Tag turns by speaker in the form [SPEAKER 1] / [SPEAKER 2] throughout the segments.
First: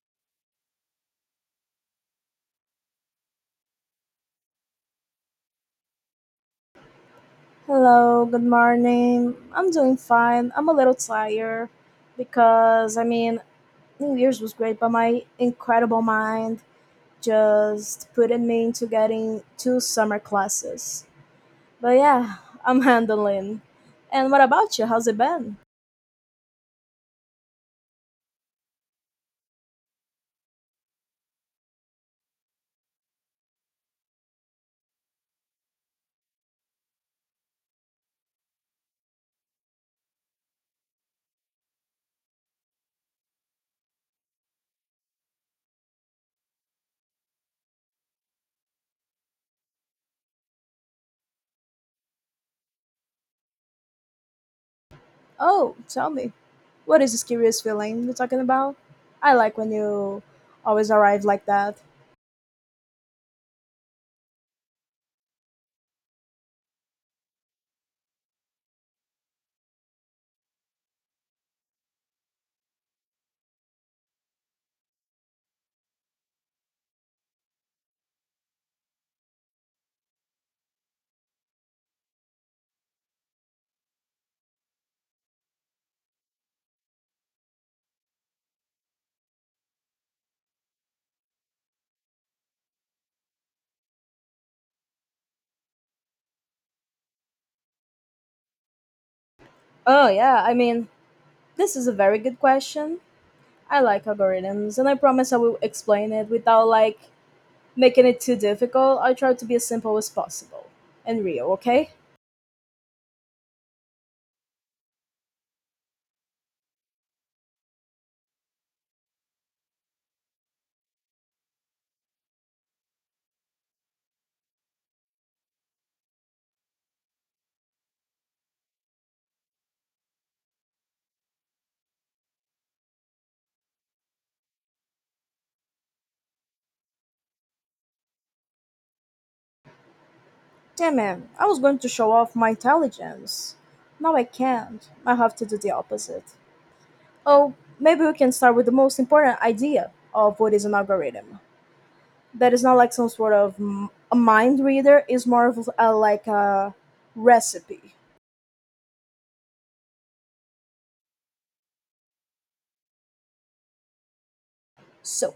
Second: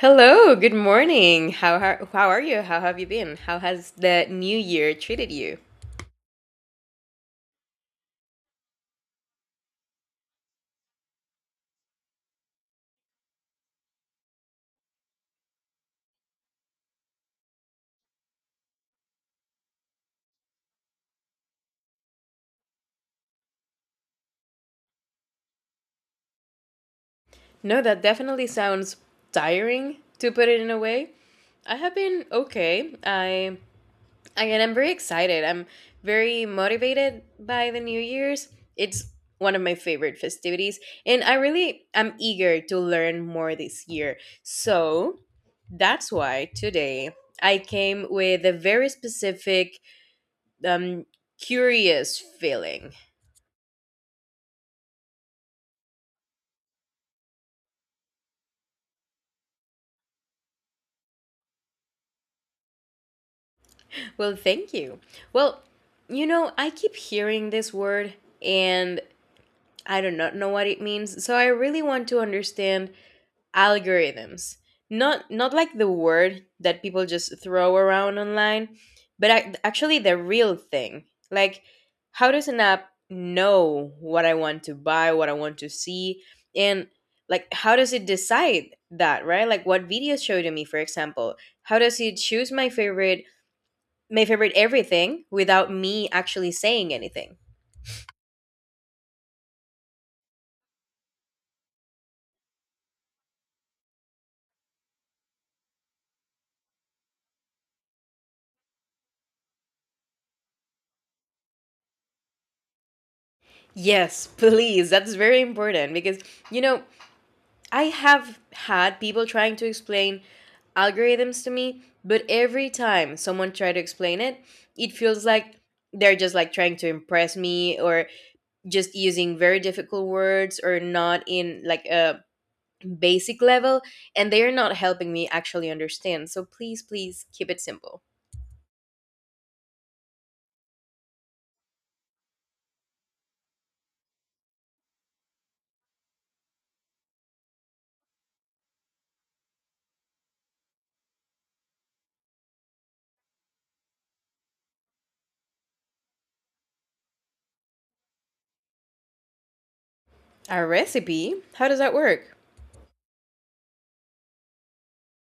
[SPEAKER 1] Hello, good morning. How are you? How have you been? How has the New Year treated you?
[SPEAKER 2] Hello, good morning. I'm doing fine. I'm a little tired because New Year's was great, but my incredible mind just put it me into getting two summer classes. But yeah, I'm handling. And what about you? How's it been?
[SPEAKER 1] No, that definitely sounds tiring to put it in a way. I have been okay. I Again, I'm very excited. I'm very motivated by the New Year's. It's one of my favorite festivities, and I really am eager to learn more this year. So that's why today I came with a very specific, um, curious feeling.
[SPEAKER 2] Oh, tell me. What is this curious feeling you're talking about? I like when you always arrive like that.
[SPEAKER 1] Well, thank you. Well, I keep hearing this word and I do not know what it means. So I really want to understand algorithms. Not like the word that people just throw around online, but ac actually the real thing. Like how does an app know what I want to buy, what I want to see, and like how does it decide that, right? Like what videos show to me, for example? How does it choose my favorite everything without me actually saying anything.
[SPEAKER 2] Oh, yeah, this is a very good question. I like algorithms and I promise I will explain it without like making it too difficult. I try to be as simple as possible and real, okay?
[SPEAKER 1] Yes, please. That's very important because, you know, I have had people trying to explain algorithms to me, but every time someone try to explain it, it feels like they're just like trying to impress me or just using very difficult words or not in like a basic level and they're not helping me actually understand. So please, please keep it simple.
[SPEAKER 2] Damn man, I was going to show off my intelligence. Now I can't. I have to do the opposite. Oh, maybe we can start with the most important idea of what is an algorithm. That is not like some sort of a mind reader, it's more of like a recipe.
[SPEAKER 1] Our recipe? How does that work?
[SPEAKER 2] So,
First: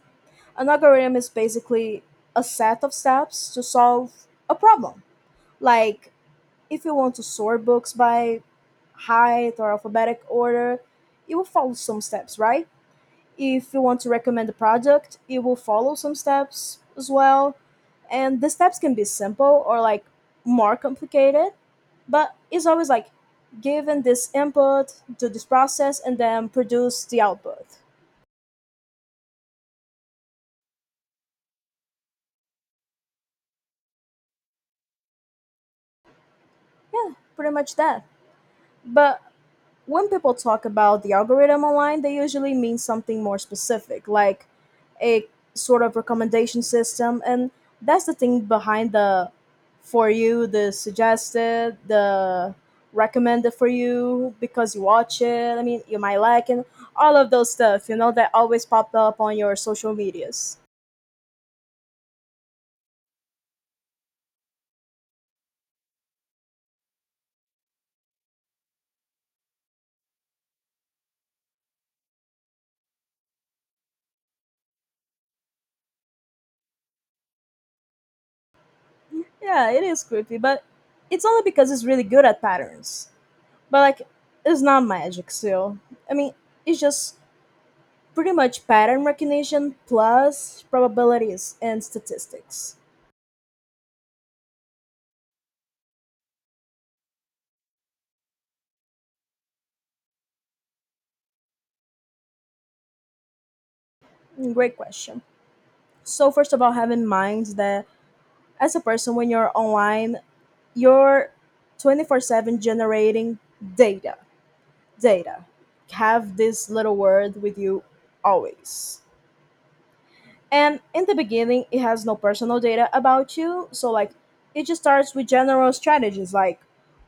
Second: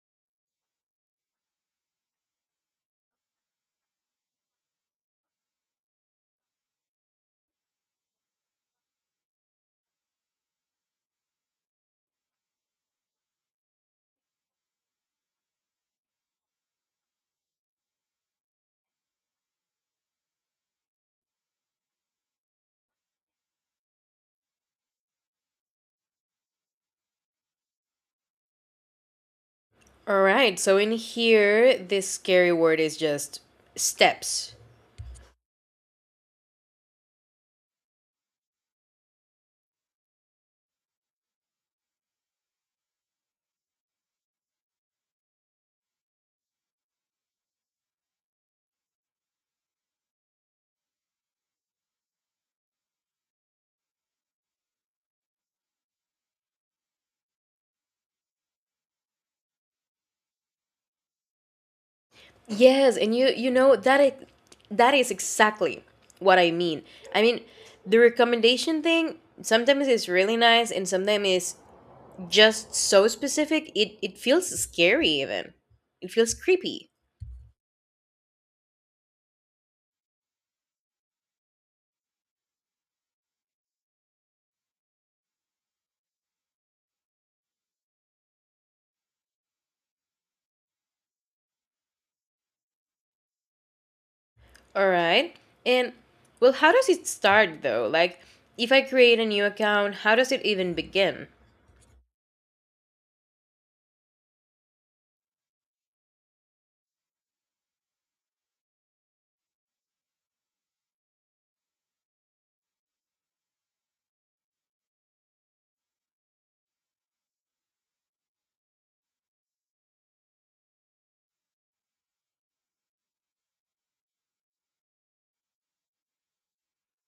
[SPEAKER 2] an algorithm is basically a set of steps to solve a problem. Like, if you want to sort books by height or alphabetic order, it will follow some steps, right? If you want to recommend a product, it will follow some steps as well. And the steps can be simple or like more complicated, but it's always like given this input, do this process, and then produce the output.
[SPEAKER 1] All right. So in here, this scary word is just steps.
[SPEAKER 2] Pretty much that. But when people talk about the algorithm online, they usually mean something more specific, like a sort of recommendation system. And that's the thing behind the for you, the suggested, the recommended for you because you watch it. I mean, you might like and all of those stuff, you know, that always popped up on your social medias.
[SPEAKER 1] Yes, and you know that it that is exactly what I mean. I mean, the recommendation thing sometimes is really nice and sometimes is just so specific it feels scary even. It feels creepy.
[SPEAKER 2] Yeah, it is creepy, but it's only because it's really good at patterns. But like, it's not magic still. I mean, it's just pretty much pattern recognition plus probabilities and statistics?
[SPEAKER 1] All right. And well, how does it start though? Like if I create a new account, how does it even begin?
[SPEAKER 2] Great question. So first of all, have in mind that as a person when you're online, you're 24/7 generating data. Data. Have this little word with you always. And in the beginning, it has no personal data about you. So, like, it just starts with general strategies like,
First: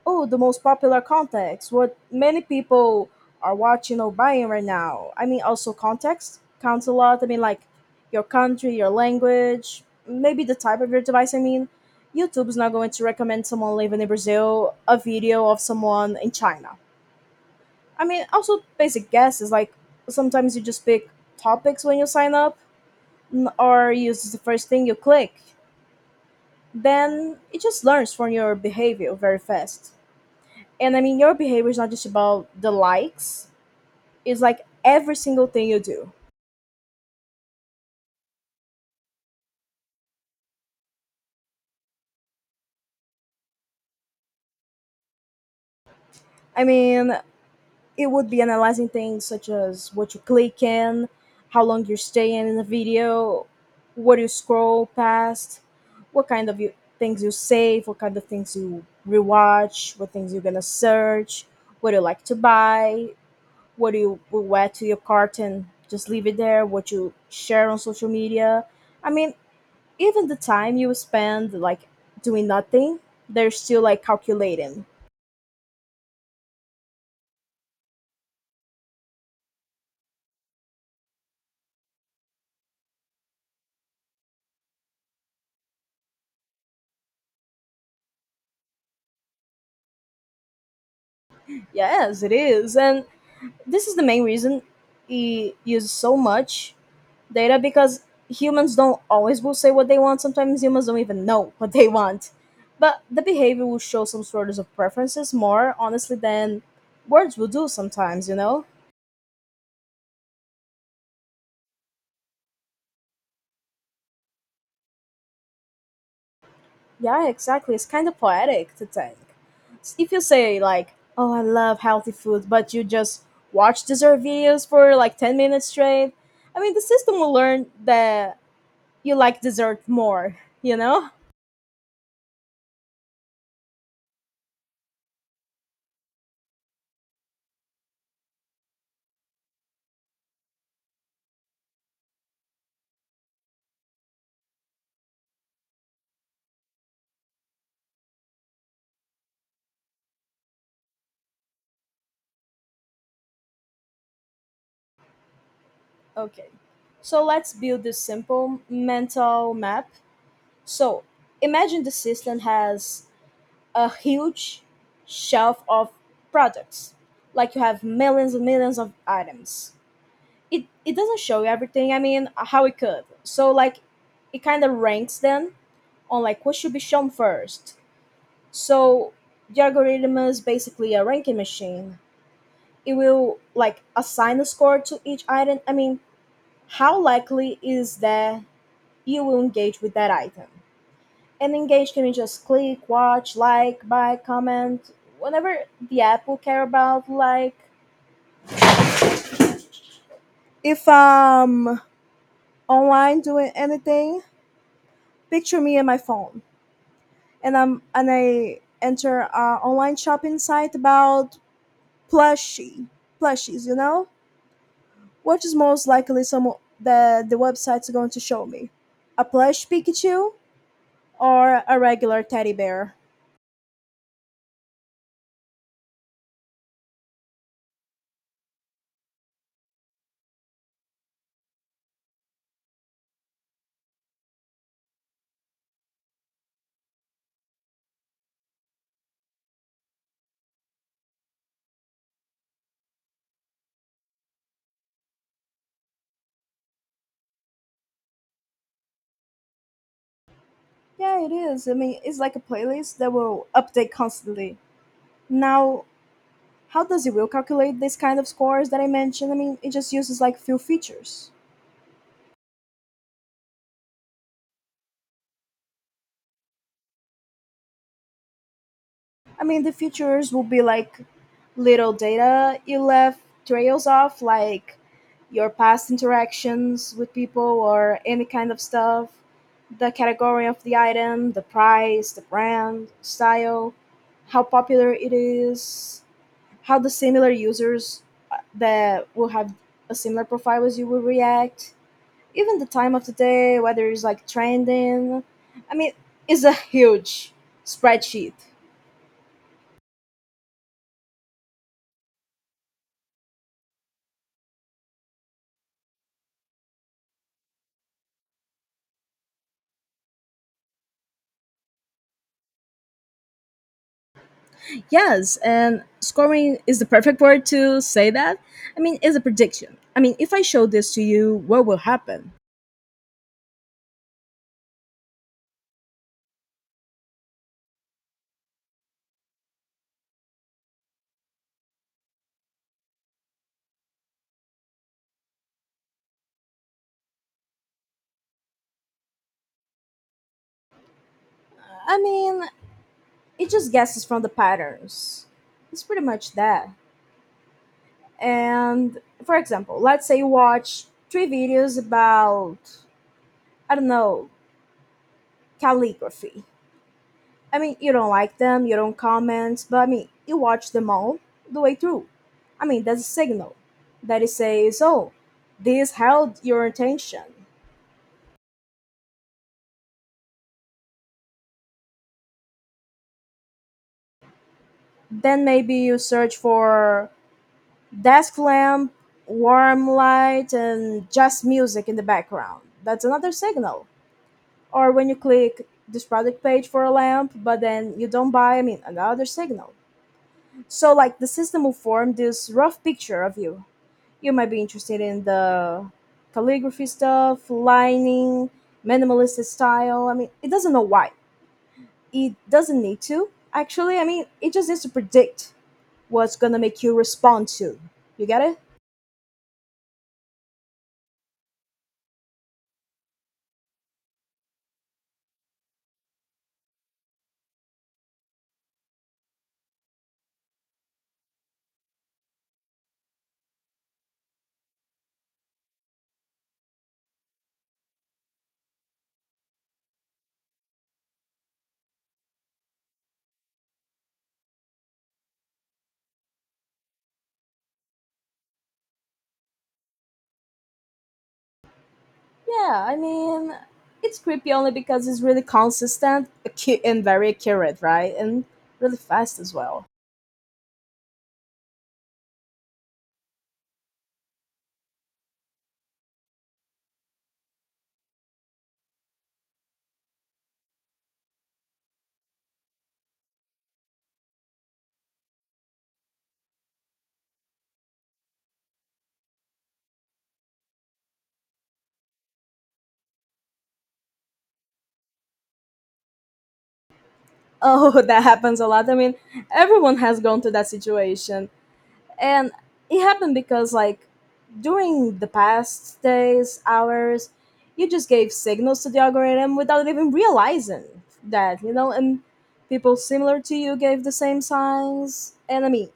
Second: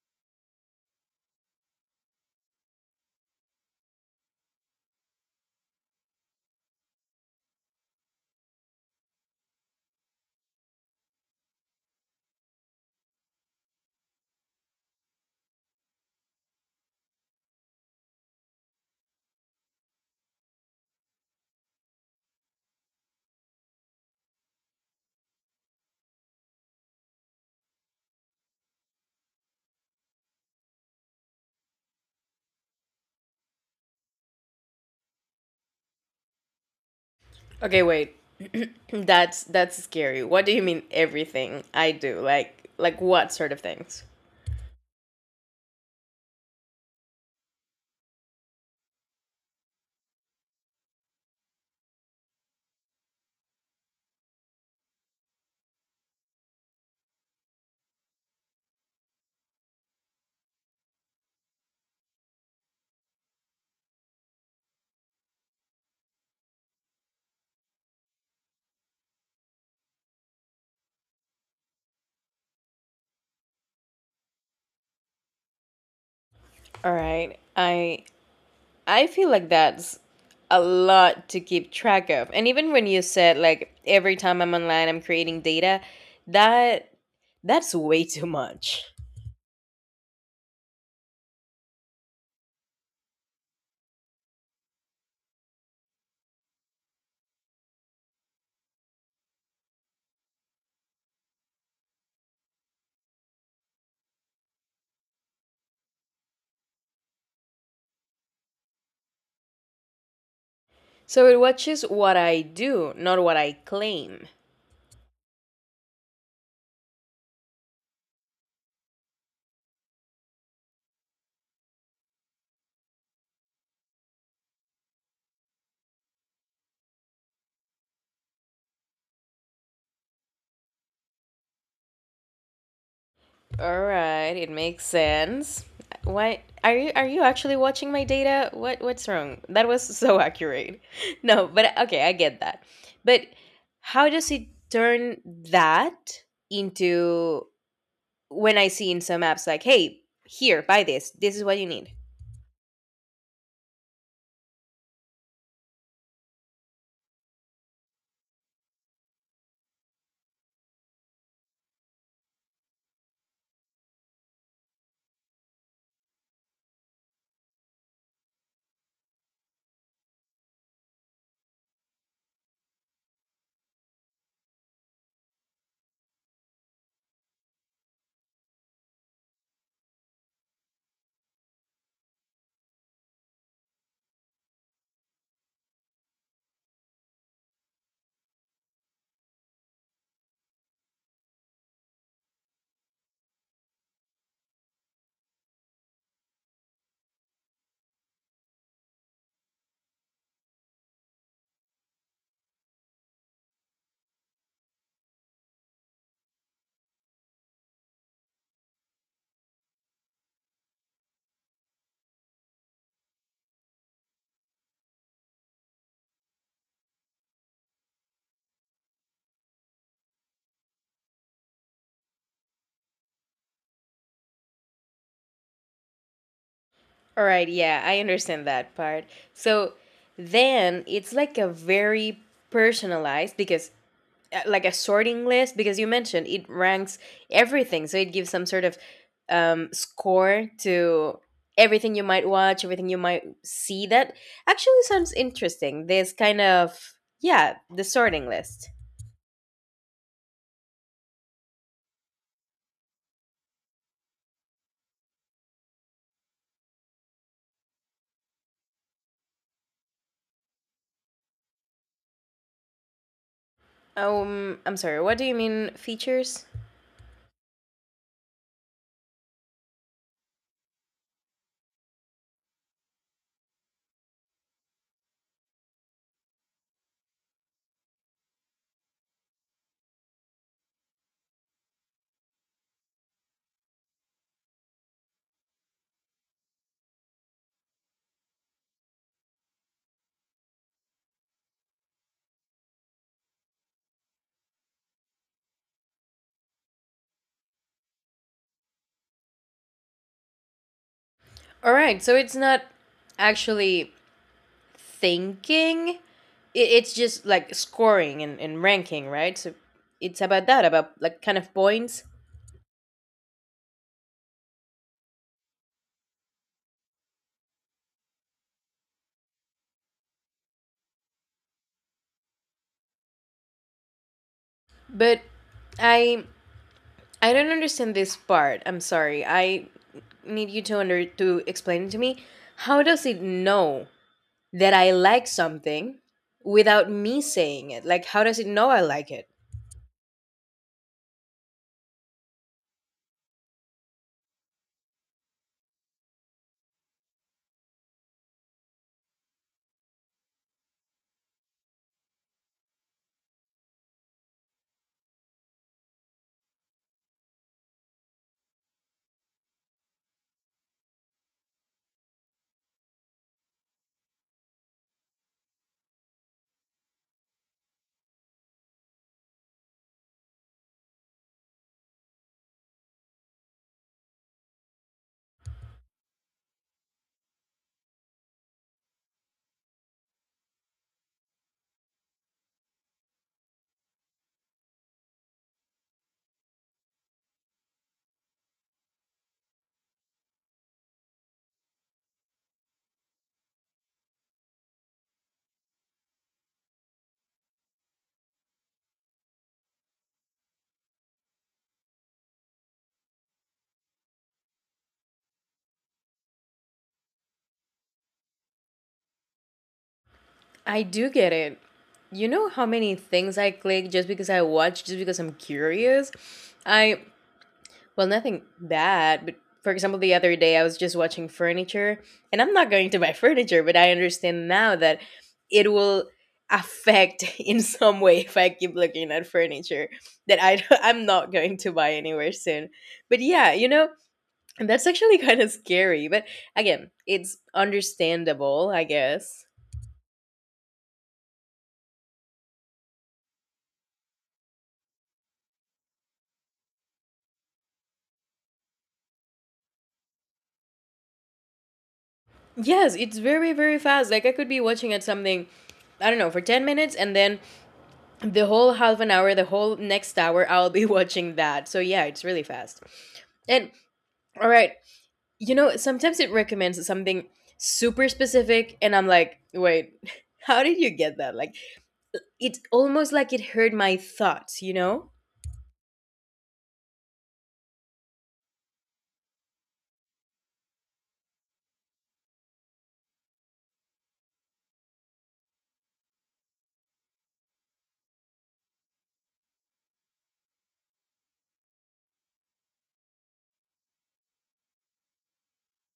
[SPEAKER 2] oh, the most popular contacts, what many people are watching or buying right now. I mean, also context counts a lot. I mean, like, your country, your language, maybe the type of your device. I mean, YouTube's not going to recommend someone living in Brazil a video of someone in China. I mean, also basic guesses like sometimes you just pick topics when you sign up or uses the first thing you click, then it just learns from your behavior very fast. And I mean, your behavior is not just about the likes, it's like every single thing you do.
[SPEAKER 1] Okay, wait. That's scary. What do you mean everything I do? Like what sort of things?
[SPEAKER 2] I mean, it would be analyzing things such as what you click in, how long you're staying in the video, what you scroll past, what kind of you, things you save, what kind of things you rewatch, what things you're gonna search, what you like to buy, what do you would add to your cart and just leave it there, what you share on social media. I mean, even the time you spend like doing nothing, they're still like calculating.
[SPEAKER 1] All right. I feel like that's a lot to keep track of. And even when you said like every time I'm online I'm creating data, that that's way too much.
[SPEAKER 2] Yes, it is, and this is the main reason he uses so much data, because humans don't always will say what they want. Sometimes humans don't even know what they want, but the behavior will show some sort of preferences more honestly than words will do sometimes, you know?
[SPEAKER 1] So it watches what I do, not what I claim.
[SPEAKER 2] Yeah, exactly. It's kind of poetic to think. If you say like, "Oh, I love healthy food," but you just watch dessert videos for like 10 minutes straight, I mean, the system will learn that you like dessert more, you know?
[SPEAKER 1] All right, it makes sense. What are you actually watching my data? What's wrong? That was so accurate. No, but okay, I get that. But how does it turn that into when I see in some apps like, "Hey, here, buy this. This is what you need."
[SPEAKER 2] Okay. So let's build this simple mental map. So, imagine the system has a huge shelf of products. Like you have millions and millions of items, it doesn't show you everything. I mean, how it could. So like, it kind of ranks them on like what should be shown first. So the algorithm is basically a ranking machine. It will like assign a score to each item. I mean, how likely is that you will engage with that item? And engage can be just click, watch, like, buy, comment, whatever the app will care about. Like if I'm online doing anything, picture me and my phone, and I enter a online shopping site about plushie plushies. You know, what is most likely some that the website's going to show me? A plush Pikachu or a regular teddy bear?
[SPEAKER 1] All right, yeah, I understand that part. So then it's like a very personalized because like a sorting list because you mentioned it ranks everything so it gives some sort of score to everything you might watch everything you might see that actually sounds interesting this kind of yeah the sorting list.
[SPEAKER 2] Yeah, it is. I mean, it's like a playlist that will update constantly. Now, how does it will calculate this kind of scores that I mentioned? I mean, it just uses like few features.
[SPEAKER 1] I'm sorry, what do you mean features?
[SPEAKER 2] I mean, the features will be like little data you left trails off, like your past interactions with people or any kind of stuff, the category of the item, the price, the brand, style, how popular it is, how the similar users that will have a similar profile as you will react, even the time of the day, whether it's like trending. I mean, it's a huge spreadsheet.
[SPEAKER 1] All right, so it's not actually thinking it's just like scoring and ranking, right? So it's about that, about like kind of points.
[SPEAKER 2] Yes, and scoring is the perfect word to say that. I mean, it's a prediction. I mean, if I show this to you, what will happen?
[SPEAKER 1] But i I don't understand this part. I'm sorry. I need you to under to explain it to me. How does it know that I like something without me saying it? Like how does it know I like it?
[SPEAKER 2] I mean, it just guesses from the patterns. It's pretty much that. And for example, let's say you watch three videos about, I don't know, calligraphy. I mean, you don't like them, you don't comment, but I mean, you watch them all the way through. I mean, that's a signal that it says, oh, this held your attention. Then maybe you search for desk lamp, warm light, and just music in the background. That's another signal. Or when you click this product page for a lamp, but then you don't buy, I mean, another signal. So, like, the system will form this rough picture of you. You might be interested in the calligraphy stuff, lining, minimalist style. I mean, it doesn't know why. It doesn't need to, actually. I mean, it just needs to predict what's gonna make you respond to. You get it?
[SPEAKER 1] I do get it. You know how many things I click just because I watch, just because I'm curious? I Well, nothing bad, but for example, the other day I was just watching furniture, and I'm not going to buy furniture, but I understand now that it will affect in some way if I keep looking at furniture that I I'm not going to buy anywhere soon. But yeah, that's actually kind of scary, but again, it's understandable, I guess.
[SPEAKER 2] Yeah, I mean, it's creepy only because it's really consistent and very accurate, right? And really fast as well.
[SPEAKER 1] Yes, it's very very fast. Like I could be watching at something I don't know, for 10 minutes and then the whole half an hour, the whole next hour, I'll be watching that. So yeah, it's really fast. And all right, sometimes it recommends something super specific, and I'm like, wait, how did you get that? Like, it's almost like it heard my thoughts, you know?
[SPEAKER 2] Oh, that happens a lot. I mean, everyone has gone to that situation. And it happened because, like, during the past days, hours, you just gave signals to the algorithm without even realizing that, you know? And people similar to you gave the same signs. And I mean,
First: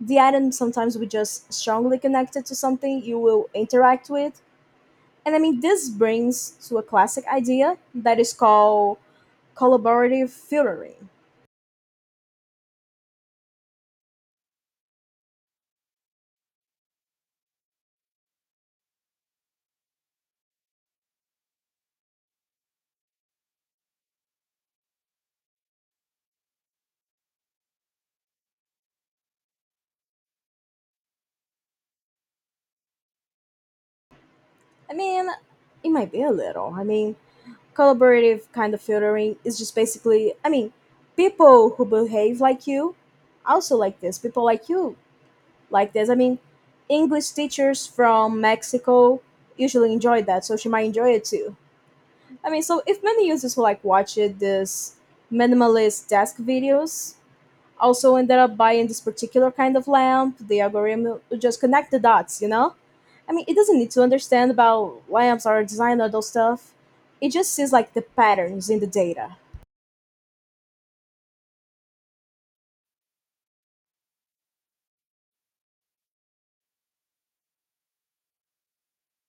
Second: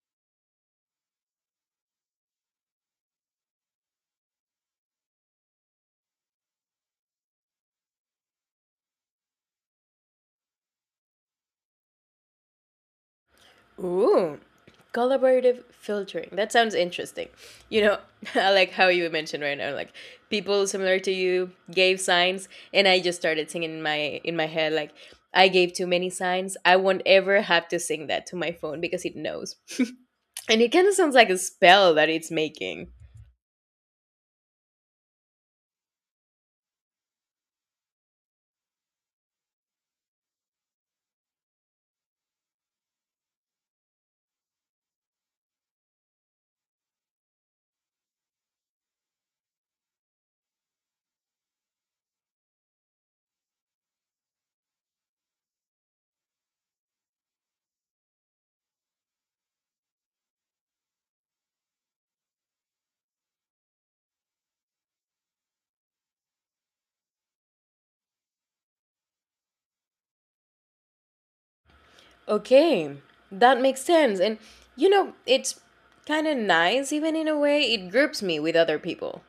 [SPEAKER 2] the item sometimes will just strongly connected to something you will interact with. And I mean, this brings to a classic idea that is called collaborative filtering.
[SPEAKER 1] Ooh, collaborative filtering. That sounds interesting. You know, I like how you mentioned right now, like people similar to you gave signs, and I just started singing in my head like. I gave too many signs. I won't ever have to sing that to my phone because it knows. And it kind of sounds like a spell that it's making.
[SPEAKER 2] I mean, it might be a little. I mean, collaborative kind of filtering is just basically, I mean, people who behave like you also like this. People like you like this. I mean, English teachers from Mexico usually enjoy that, so she might enjoy it too. I mean, so if many users who like watched this minimalist desk videos also ended up buying this particular kind of lamp, the algorithm would just connect the dots, you know? I mean, it doesn't need to understand about lamps or design or those stuff. It just sees like the patterns in the data.
[SPEAKER 1] Okay, that makes sense. And it's kind of nice even in a way. It groups me with other people.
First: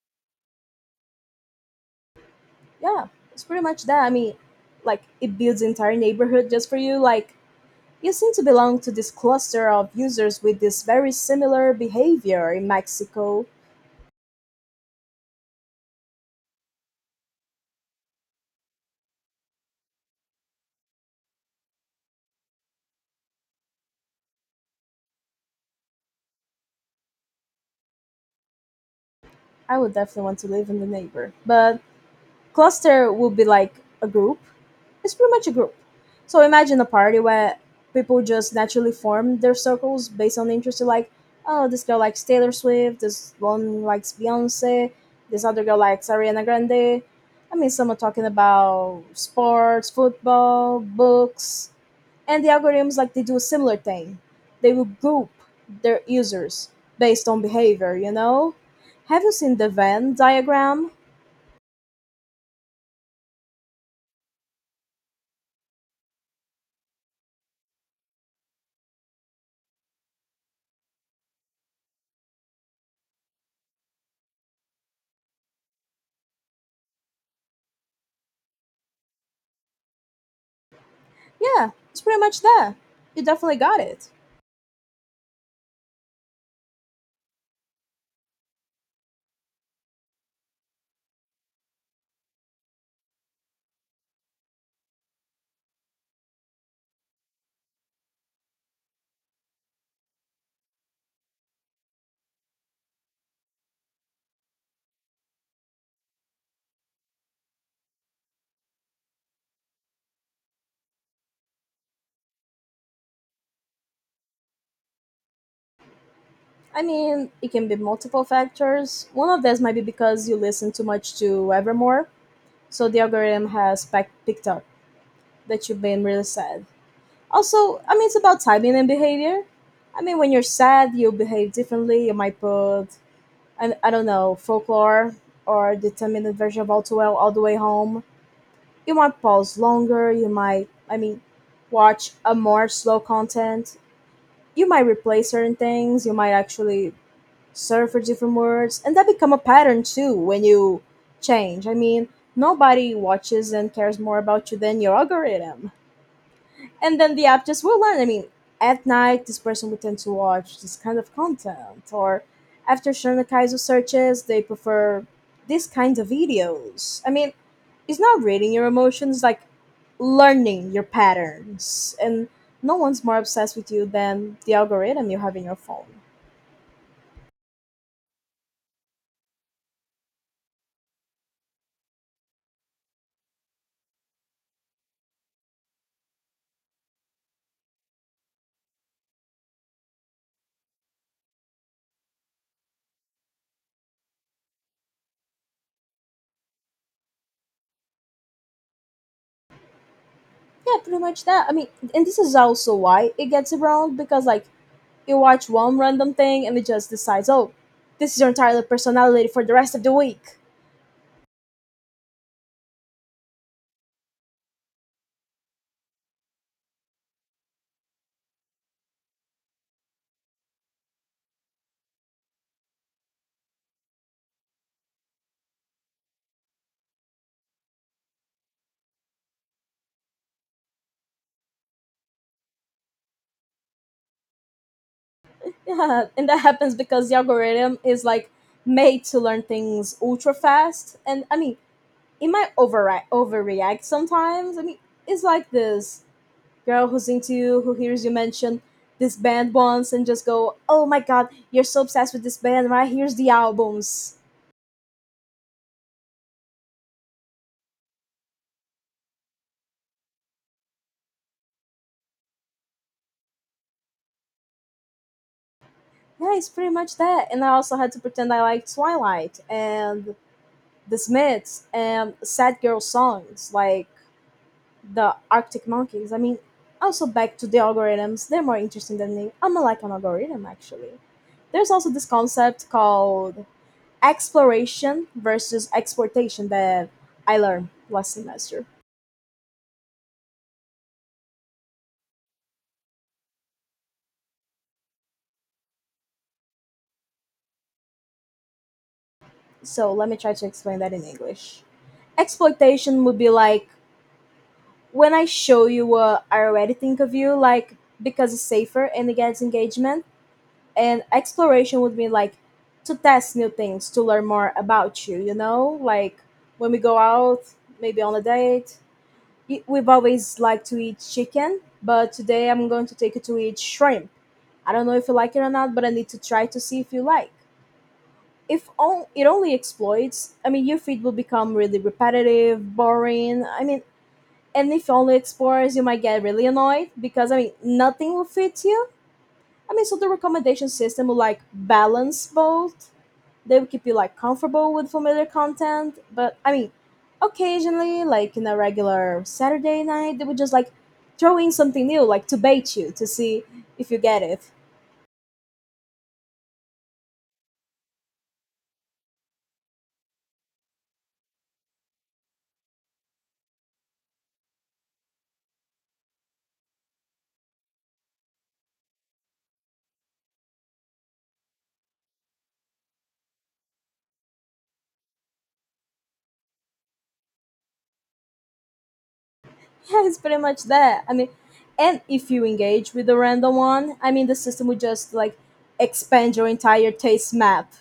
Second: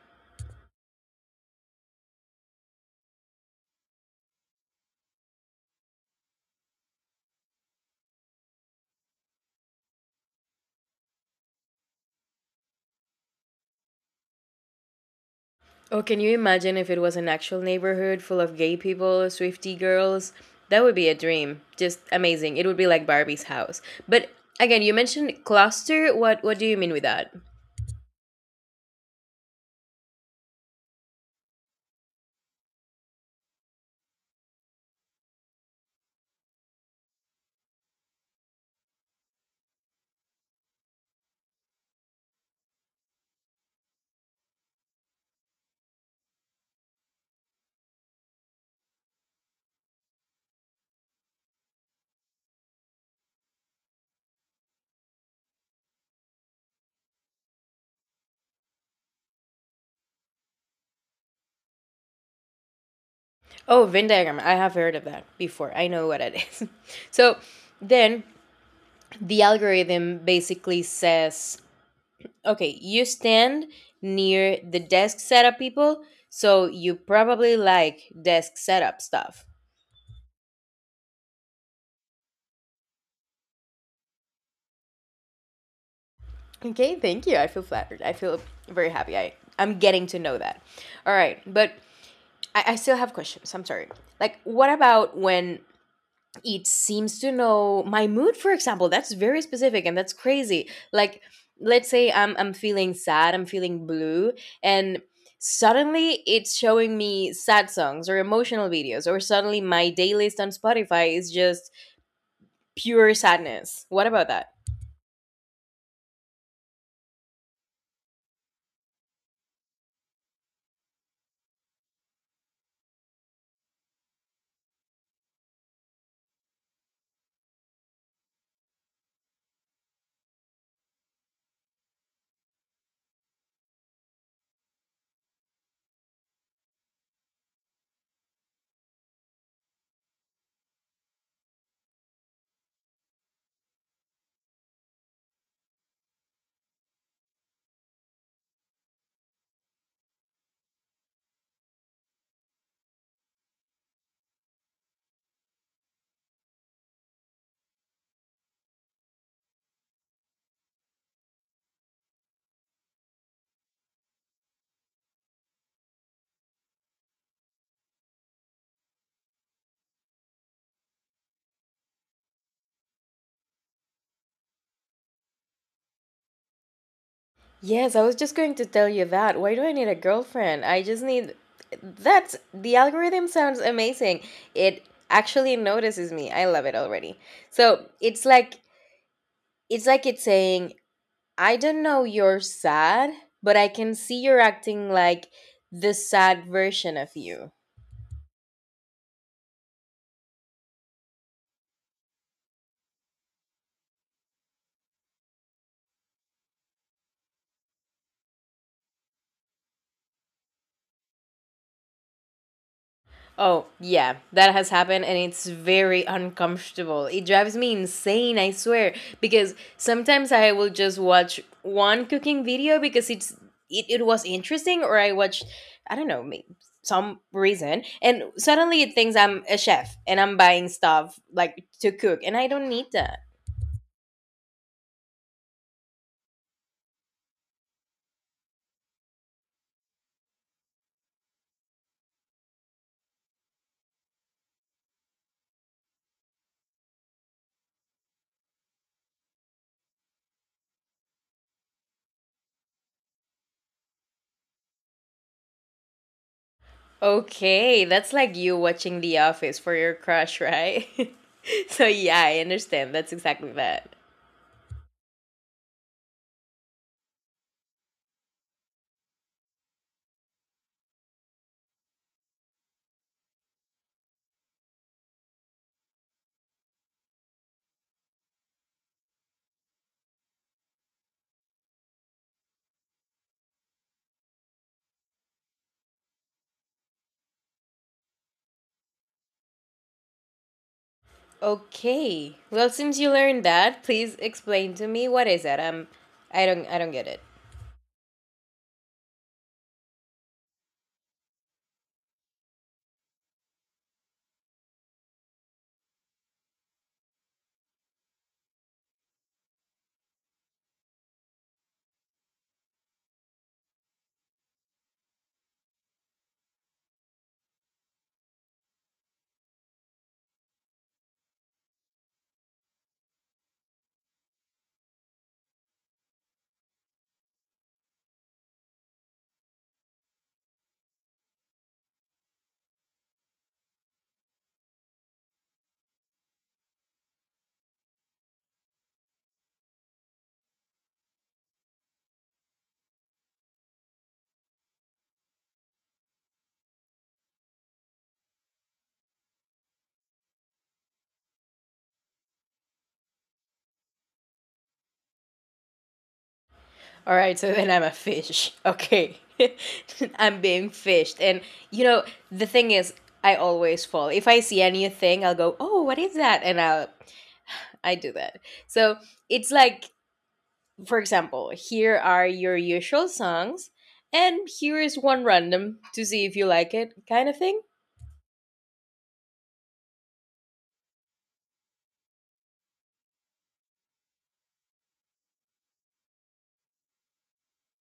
[SPEAKER 2] Yeah, it's pretty much that. I mean, like it builds entire neighborhood just for you. Like you seem to belong to this cluster of users with this very similar behavior in Mexico.
[SPEAKER 1] Oh, can you imagine if it was an actual neighborhood full of gay people, Swifty girls? That would be a dream. Just amazing. It would be like Barbie's house. But again, you mentioned cluster. What do you mean with that?
[SPEAKER 2] I would definitely want to live in the neighbor. But cluster would be like a group. It's pretty much a group. So imagine a party where people just naturally form their circles based on interest. So like, oh, this girl likes Taylor Swift. This one likes Beyonce. This other girl likes Ariana Grande. I mean, some are talking about sports, football, books, and the algorithms like they do a similar thing. They will group their users based on behavior. You know, have you seen the Venn diagram?
[SPEAKER 1] Oh, Venn diagram. I have heard of that before. I know what it is. So then the algorithm basically says, okay, you stand near the desk setup people, so you probably like desk setup stuff.
[SPEAKER 2] Yeah, it's pretty much that. You definitely got it.
[SPEAKER 1] Okay, thank you. I feel flattered. I feel very happy. I'm getting to know that. All right, but I still have questions. I'm sorry. Like, what about when it seems to know my mood? For example, that's very specific and that's crazy. Like, let's say I'm feeling sad. I'm feeling blue, and suddenly it's showing me sad songs or emotional videos, or suddenly my day list on Spotify is just pure sadness. What about that?
[SPEAKER 2] I mean, it can be multiple factors. One of these might be because you listen too much to Evermore, so the algorithm has picked up that you've been really sad. Also, I mean, it's about timing and behavior. I mean, when you're sad, you behave differently. You might put, I don't know, folklore or the 10-minute version of All Too Well all the way home. You might pause longer. You might, I mean, watch a more slow content. You might replace certain things. You might actually search for different words, and that become a pattern too. When you change, I mean, nobody watches and cares more about you than your algorithm. And then the app just will learn. I mean, at night, this person would tend to watch this kind of content, or after Shonakaizo searches, they prefer this kind of videos. I mean, it's not reading your emotions, like learning your patterns, and no one's more obsessed with you than the algorithm you have in your phone.
[SPEAKER 1] Yes, I was just going to tell you that. Why do I need a girlfriend? I just need. That's the algorithm sounds amazing. It actually notices me. I love it already. So, it's like it's saying, "I don't know you're sad, but I can see you're acting like the sad version of you."
[SPEAKER 2] Yeah, pretty much that. I mean, and this is also why it gets around because like you watch one random thing and it just decides, oh, this is your entire personality for the rest of the week.
[SPEAKER 1] Oh, yeah, that has happened and it's very uncomfortable. It drives me insane, I swear, because sometimes I will just watch one cooking video because it was interesting or I watched I don't know, some reason and suddenly it thinks I'm a chef and I'm buying stuff like to cook and I don't need that.
[SPEAKER 2] Yeah, and that happens because the algorithm is like made to learn things ultra fast. And I mean, it might overri overreact sometimes. I mean, it's like this girl who's into you, who hears you mention this band once and just go, "Oh my god, you're so obsessed with this band, right? Here's the albums."
[SPEAKER 1] Okay, that's like you watching The Office for your crush, right? So yeah, I understand. That's exactly that.
[SPEAKER 2] Yeah, it's pretty much that. And I also had to pretend I liked Twilight and The Smiths and Sad Girl songs. Like, the Arctic monkeys. I mean, also back to the algorithms, they're more interesting than me. I'm like an algorithm actually. There's also this concept called exploration versus exportation that I learned last semester.
[SPEAKER 1] Okay. Well, since you learned that, please explain to me what is it. I don't get it.
[SPEAKER 2] So let me try to explain that in English. Exploitation would be like when I show you what I already think of you, like because it's safer and it gets engagement. And exploration would be like to test new things to learn more about you, you know, like when we go out, maybe on a date, we've always liked to eat chicken, but today I'm going to take you to eat shrimp. I don't know if you like it or not, but I need to try to see if you like. If on, it only exploits, I mean, your feed will become really repetitive, boring, I mean. And if you only explores, you might get really annoyed because, I mean, nothing will fit you. I mean, so the recommendation system will like balance both. They will keep you like comfortable with familiar content, but I mean occasionally, like in a regular Saturday night, they would just like throw in something new, like to bait you to see if you get it.
[SPEAKER 1] All right. So then I'm a fish. Okay. I'm being fished, and you know the thing is, I always fall. If I see anything, I'll go, "Oh, what is that?" And I do that. So it's like, for example, here are your usual songs, and here is one random to see if you like it, kind of thing.
[SPEAKER 2] Yeah, it's pretty much that, I mean. And if you engage with the random one, I mean, the system would just like expand your entire taste map.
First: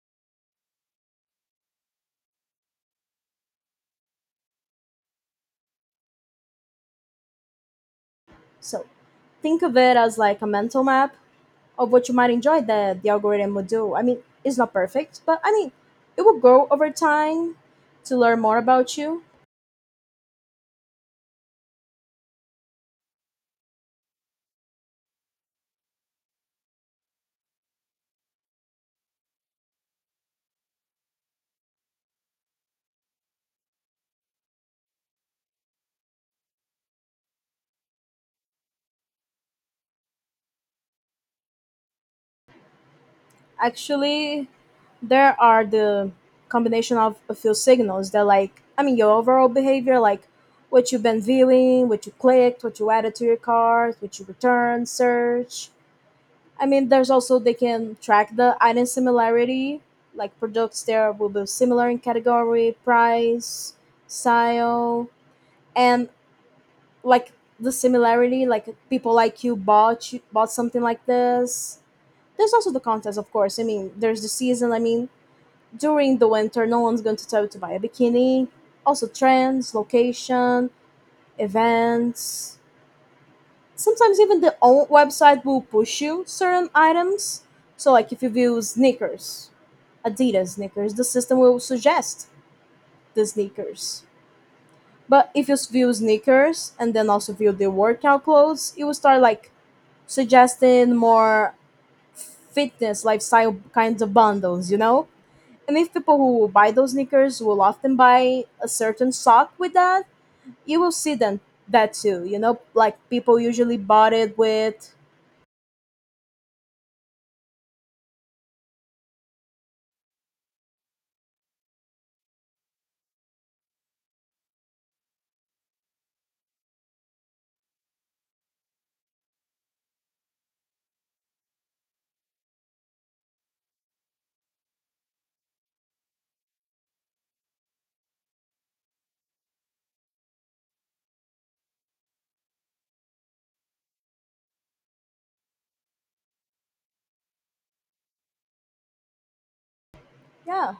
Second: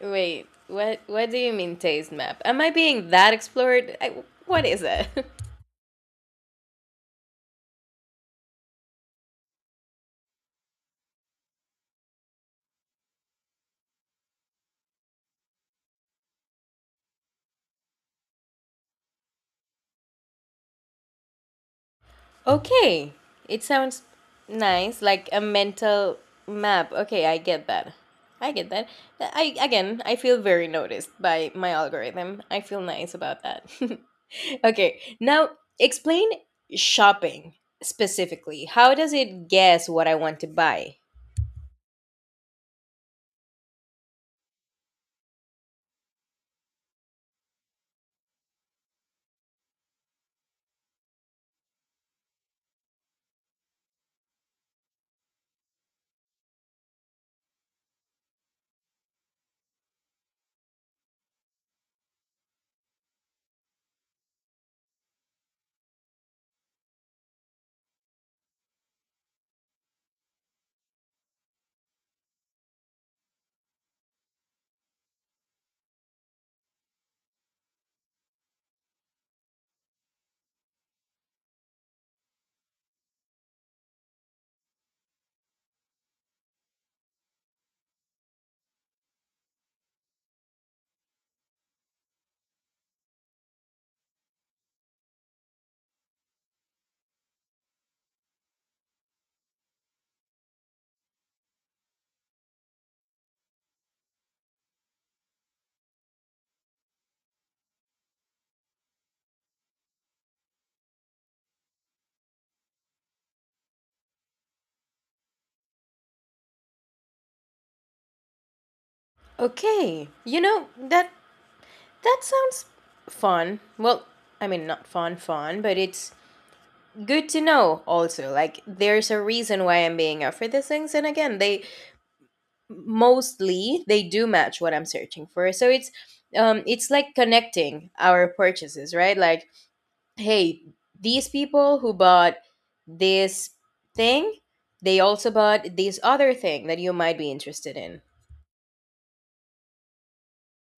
[SPEAKER 1] Wait, what do you mean taste map? Am I being that explored? What is it?
[SPEAKER 2] So think of it as like a mental map of what you might enjoy that the algorithm would do. I mean, it's not perfect, but I mean it will grow over time to learn more about you.
[SPEAKER 1] Okay. It sounds nice, like a mental map. Okay, I get that. I get that. I Again, I feel very noticed by my algorithm. I feel nice about that. Okay. Now, explain shopping specifically. How does it guess what I want to buy?
[SPEAKER 2] Actually, there are the combination of a few signals that, like, I mean, your overall behavior, like what you've been viewing, what you clicked, what you added to your cart, what you returned, search. I mean, there's also they can track the item similarity, like products there will be similar in category, price, style, and like the similarity, like people like you bought something like this. There's also the contest, of course. I mean, there's the season. I mean, during the winter no one's going to tell you to buy a bikini. Also trends, location, events. Sometimes even the own website will push you certain items. So like if you view sneakers, Adidas sneakers, the system will suggest the sneakers. But if you view sneakers and then also view the workout clothes, it will start like suggesting more fitness lifestyle kinds of bundles, you know. And if people who buy those sneakers will often buy a certain sock with that, you will see them that too. You know, like people usually bought it with,
[SPEAKER 1] Okay. That sounds fun. Well, I mean, not fun, fun, but it's good to know also. Like, there's a reason why I'm being offered these things. And again, they mostly they do match what I'm searching for. So it's like connecting our purchases, right? Like, hey, these people who bought this thing, they also bought this other thing that you might be interested in.
[SPEAKER 2] yeah.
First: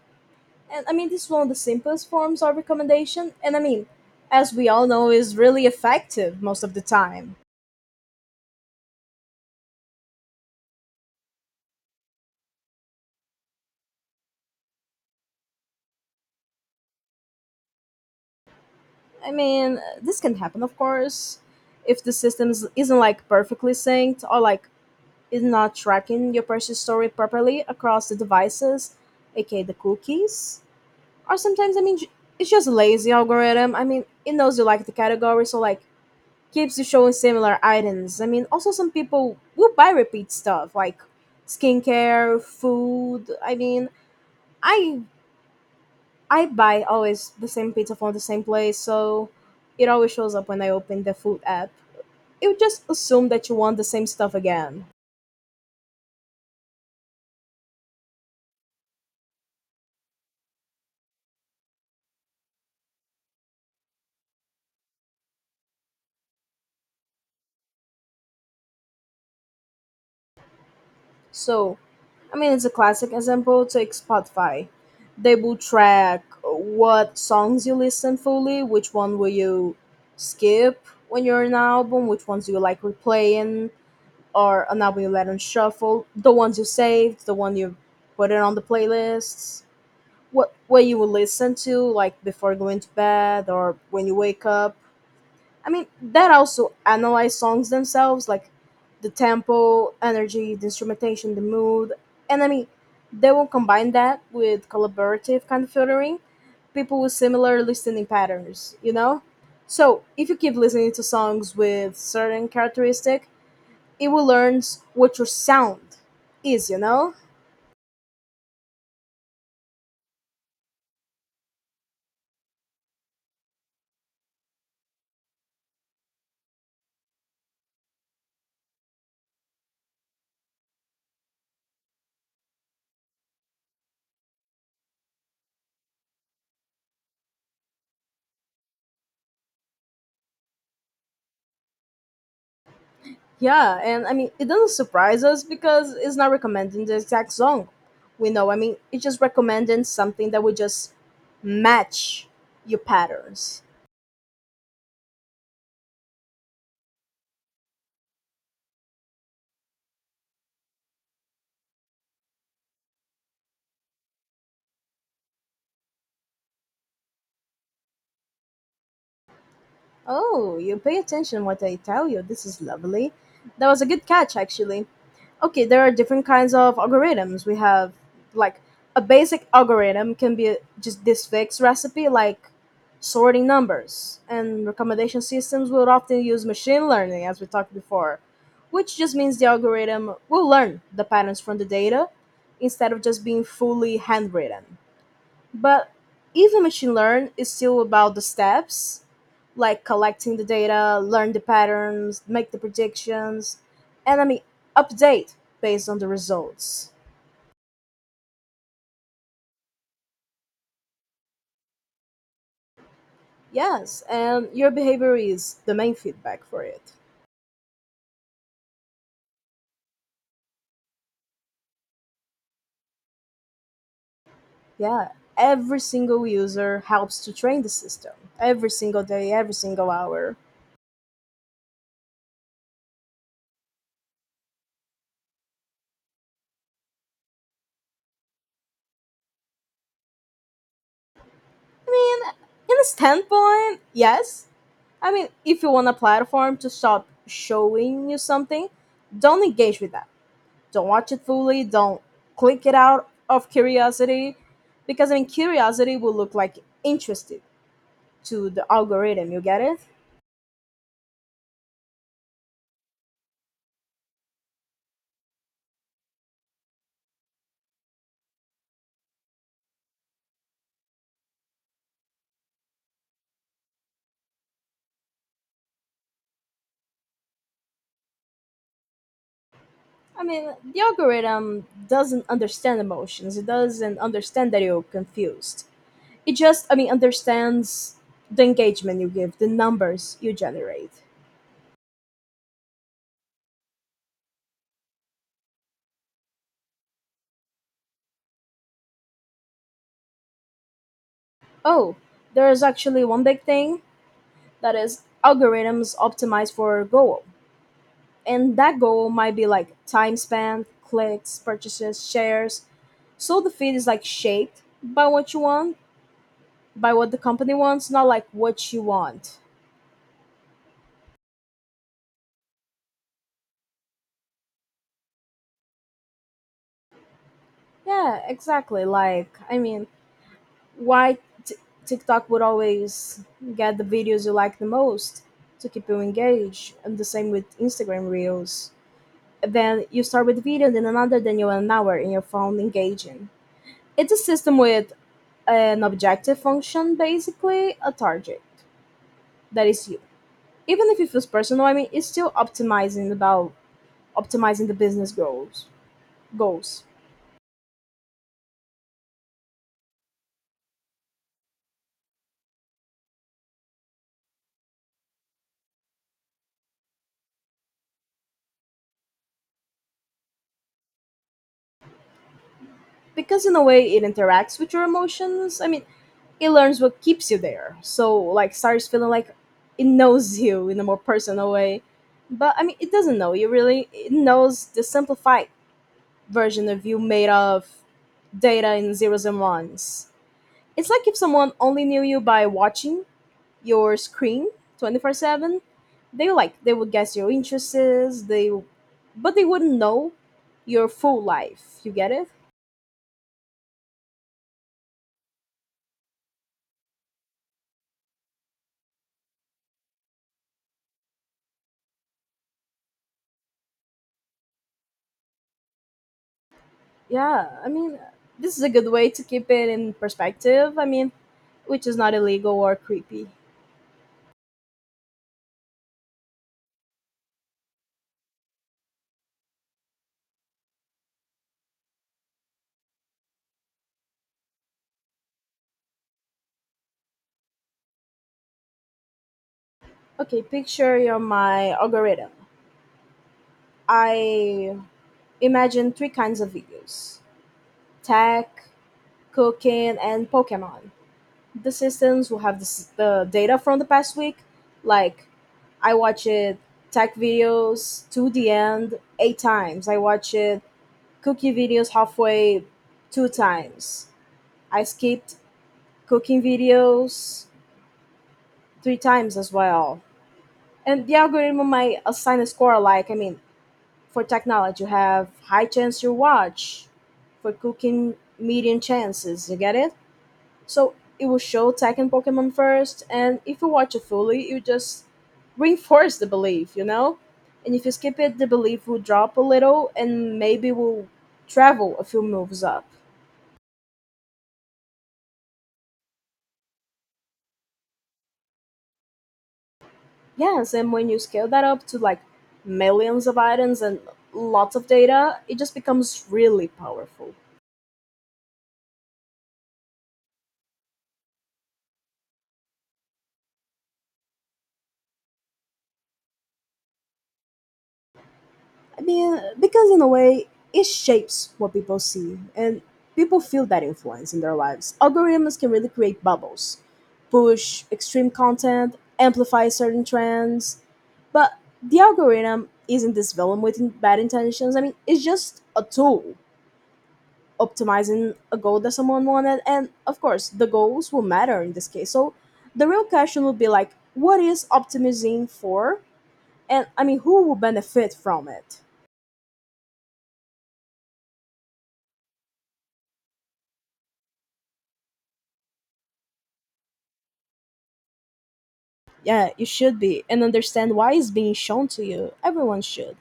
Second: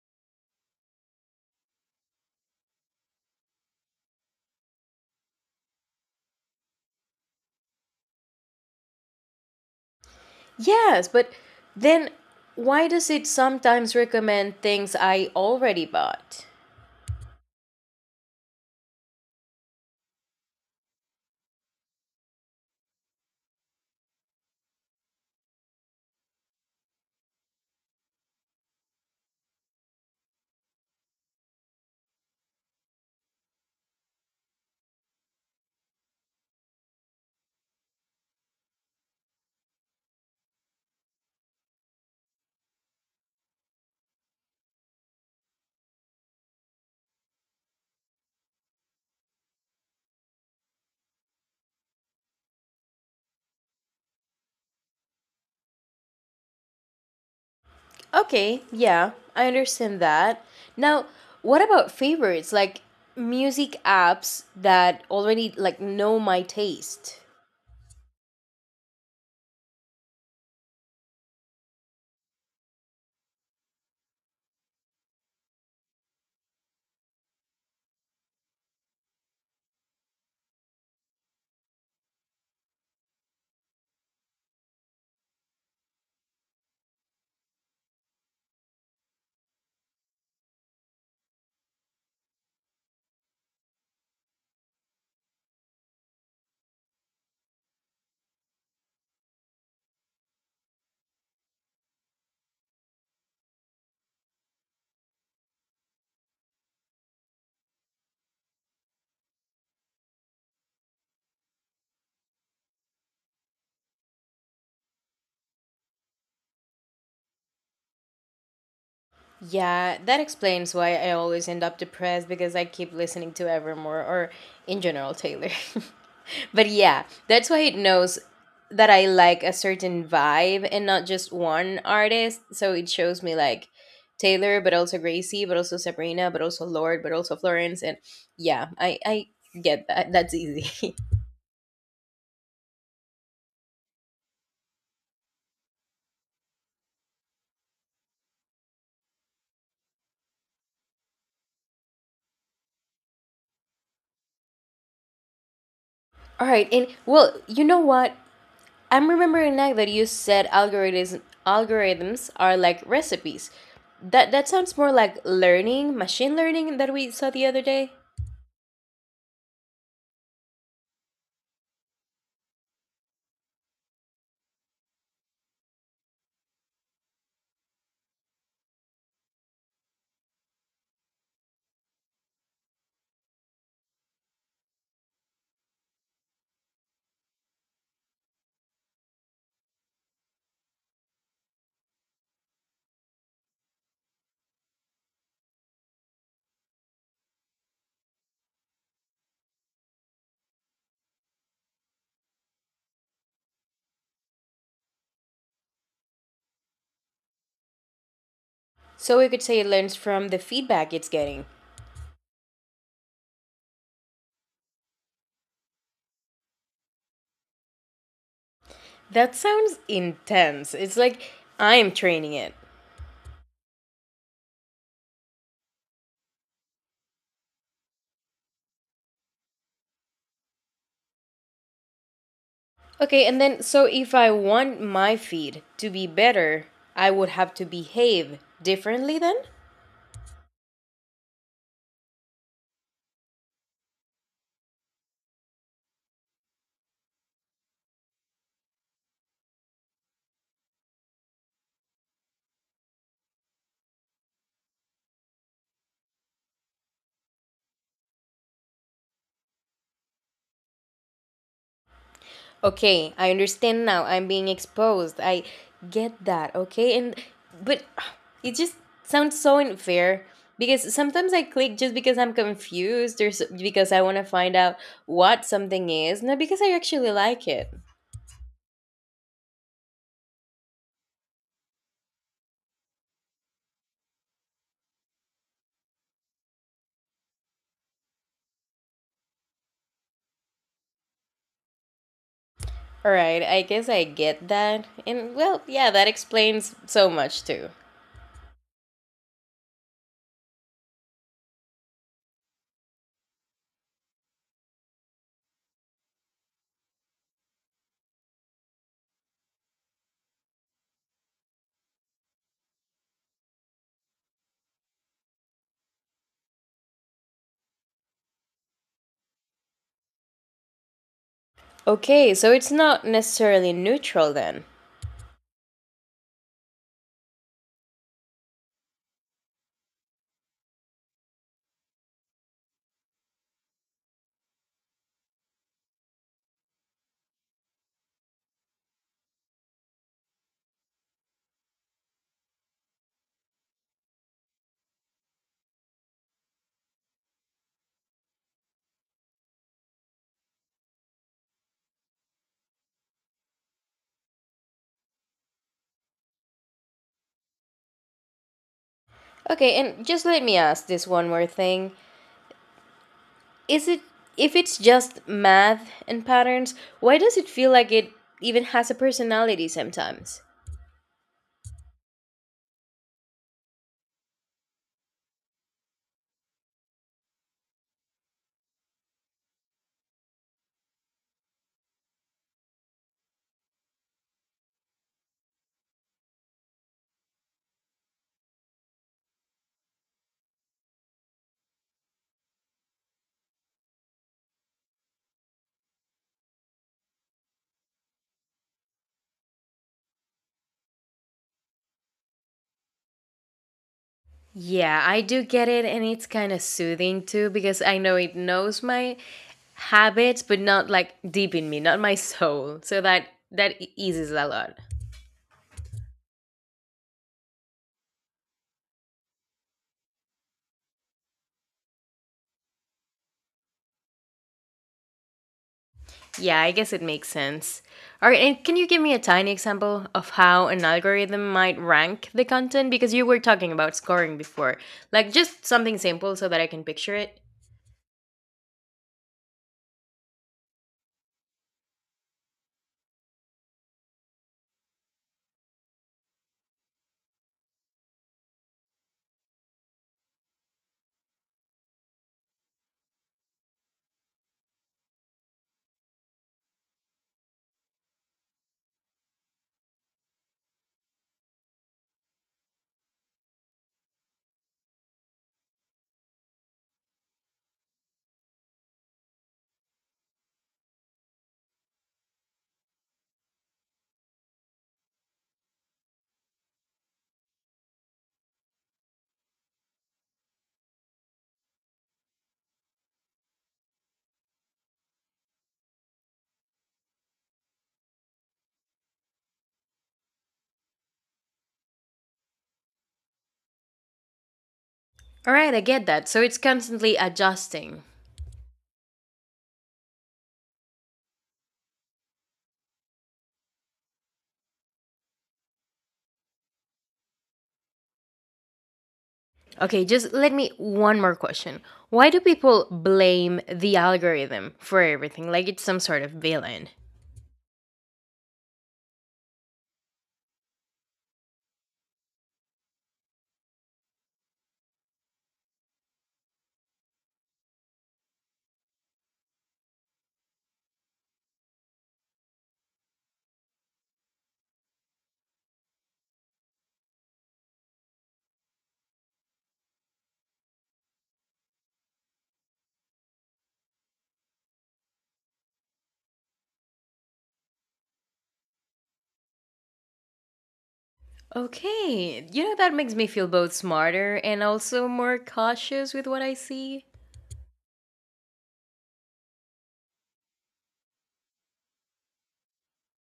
[SPEAKER 2] And I mean, this is one of the simplest forms of recommendation. And I mean, as we all know, is really effective most of the time.
[SPEAKER 1] Yes, but then why does it sometimes recommend things I already bought?
[SPEAKER 2] I mean, this can happen, of course, if the system isn't like perfectly synced or like is not tracking your purchase story properly across the devices, aka the cookies. Or sometimes, I mean, it's just lazy algorithm. I mean, it knows you like the category, so like keeps you showing similar items. I mean, also some people will buy repeat stuff like skincare, food. I mean, I I buy always the same pizza from the same place, so it always shows up when I open the food app. It would just assume that you want the same stuff again.
[SPEAKER 1] Okay, yeah, I understand that. Now, what about favorites like music apps that already like know my taste?
[SPEAKER 2] So, I mean, it's a classic example. Take Spotify. They will track what songs you listen fully, which one will you skip when you're in an album, which ones you like replaying, or an album you let on shuffle, the ones you saved, the one you put it on the playlists, what you will listen to like before going to bed or when you wake up. I mean, that also analyze songs themselves, like the tempo, energy, the instrumentation, the mood, and I mean, they will combine that with collaborative kind of filtering, people with similar listening patterns, you know? So, if you keep listening to songs with certain characteristic, it will learn what your sound is, you know?
[SPEAKER 1] Yeah, that explains why I always end up depressed because I keep listening to Evermore or in general Taylor. But yeah, that's why it knows that I like a certain vibe and not just one artist. So it shows me like Taylor, but also Gracie, but also Sabrina, but also Lord, but also Florence. And yeah, I get that. That's easy.
[SPEAKER 2] Yeah, and I mean, it doesn't surprise us because it's not recommending the exact song. We know, I mean, it's just recommending something that would just match your patterns.
[SPEAKER 1] All right. And well, you know what? I'm remembering now that you said algorithms are like recipes. That sounds more like learning, machine learning that we saw the other day.
[SPEAKER 2] Oh, you pay attention what I tell you. This is lovely. That was a good catch, actually. Okay, there are different kinds of algorithms we have, like a basic algorithm can be just this fixed recipe, like sorting numbers, and recommendation systems will often use machine learning, as we talked before, which just means the algorithm will learn the patterns from the data instead of just being fully handwritten. But even machine learn is still about the steps, like collecting the data, learn the patterns, make the predictions, and I mean update based on the results.
[SPEAKER 1] So we could say it learns from the feedback it's getting.
[SPEAKER 2] Yes, and your behavior is the main feedback for it.
[SPEAKER 1] That sounds intense. It's like I'm training it.
[SPEAKER 2] Yeah, every single user helps to train the system every single day, every single hour.
[SPEAKER 1] Okay, and then so if I want my feed to be better, I would have to behave differently then?
[SPEAKER 2] I mean, in a standpoint, yes. I mean, if you want a platform to stop showing you something, don't engage with that, don't watch it fully, don't click it out of curiosity, because I mean curiosity will look like interested to the algorithm, you get it.
[SPEAKER 1] Okay, I understand now. I'm being exposed. I get that. Okay, and but it just sounds so unfair because sometimes I click just because I'm confused or because I want to find out what something is, not because I actually like it.
[SPEAKER 2] I mean, the algorithm doesn't understand emotions, it doesn't understand that you're confused, it just, I mean, understands the engagement you give, the numbers you generate.
[SPEAKER 1] All right, I guess I get that. And well, yeah, that explains so much too.
[SPEAKER 2] Oh, there is actually one big thing, that is algorithms optimized for goal, and that goal might be like time spent, clicks, purchases, shares. So the feed is like shaped by what you want, by what the company wants, not like what you want.
[SPEAKER 1] Okay, so it's not necessarily neutral then.
[SPEAKER 2] Yeah, exactly. Like, I mean, why t- TikTok would always get the videos you like the most to keep you engaged, and the same with Instagram Reels. Then you start with the video, then another, then you're an hour in your phone engaging. It's a system with an objective function, basically a target that is you. Even if it feels personal, I mean, it's still optimizing the business goals.
[SPEAKER 1] Okay, and just let me ask this one more thing. Is it If it's just math and patterns, why does it feel like it even has a personality sometimes?
[SPEAKER 2] Because in a way it interacts with your emotions, I mean, it learns what keeps you there, so like starts feeling like it knows you in a more personal way. But I mean it doesn't know you really, it knows the simplified version of you made of data and zeros and ones. It's like if someone only knew you by watching your screen 24/7, they like they would guess your interests, they, but they wouldn't know your full life, you get it.
[SPEAKER 1] Yeah, I do get it, and it's kind of soothing too because I know it knows my habits, but not like deep in me, not my soul. So that eases a lot.
[SPEAKER 2] Yeah, I mean, this is a good way to keep it in perspective, I mean, which is not illegal or creepy.
[SPEAKER 1] Yeah, I guess it makes sense. All right, and can you give me a tiny example of how an algorithm might rank the content because you were talking about scoring before? Like just something simple so that I can picture it.
[SPEAKER 2] Okay, picture your my algorithm. I imagine three kinds of videos: tech, cooking, and Pokemon. The systems will have the data from the past week, like I watched tech videos to the end 8 times, I watched cooking videos halfway 2 times, I skipped cooking videos 3 times as well. And the algorithm might assign a score, like, I mean, for technology you have high chance you watch, for cooking medium chances, you get it. So it will show tech and Pokemon first, and if you watch it fully, you just reinforce the belief, you know? And if you skip it, the belief will drop a little and maybe will travel a few moves up.
[SPEAKER 1] All right, I get that. So it's constantly adjusting.
[SPEAKER 2] Yes, and when you scale that up to like millions of items and lots of data, it just becomes really powerful.
[SPEAKER 1] Okay, just let me one more question. Why do people blame the algorithm for everything like it's some sort of villain?
[SPEAKER 2] I mean, because in a way, it shapes what people see, and people feel that influence in their lives. Algorithms can really create bubbles, push extreme content, amplify certain trends, but the algorithm isn't this villain with bad intentions. I mean, it's just a tool optimizing a goal that someone wanted, and of course, the goals will matter in this case. So, the real question would be like, what is optimizing for? And I mean, who will benefit from it?
[SPEAKER 1] Okay, you know that makes me feel both smarter and also more cautious with what I see.
[SPEAKER 2] Yeah, you should be and understand why it's being shown to you. Everyone should.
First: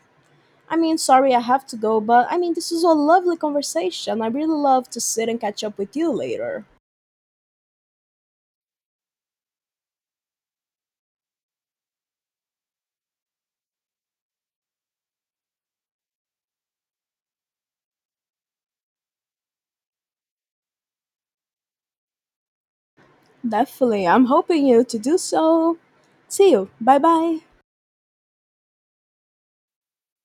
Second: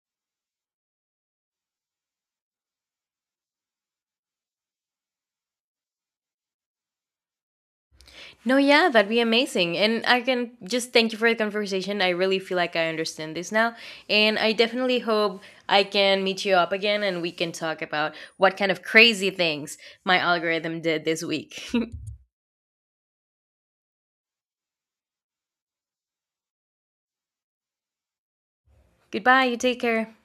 [SPEAKER 2] I mean, sorry I have to go, but I mean, this is a lovely conversation. I really love to sit and catch up with you later.
[SPEAKER 1] No, yeah, that'd be amazing. And I can just thank you for the conversation. I really feel like I understand this now. And I definitely hope I can meet you up again and we can talk about what kind of crazy things my algorithm did this week.
[SPEAKER 2] Definitely. I'm hoping you to do so. See you. Bye bye.
[SPEAKER 1] Goodbye. You take care.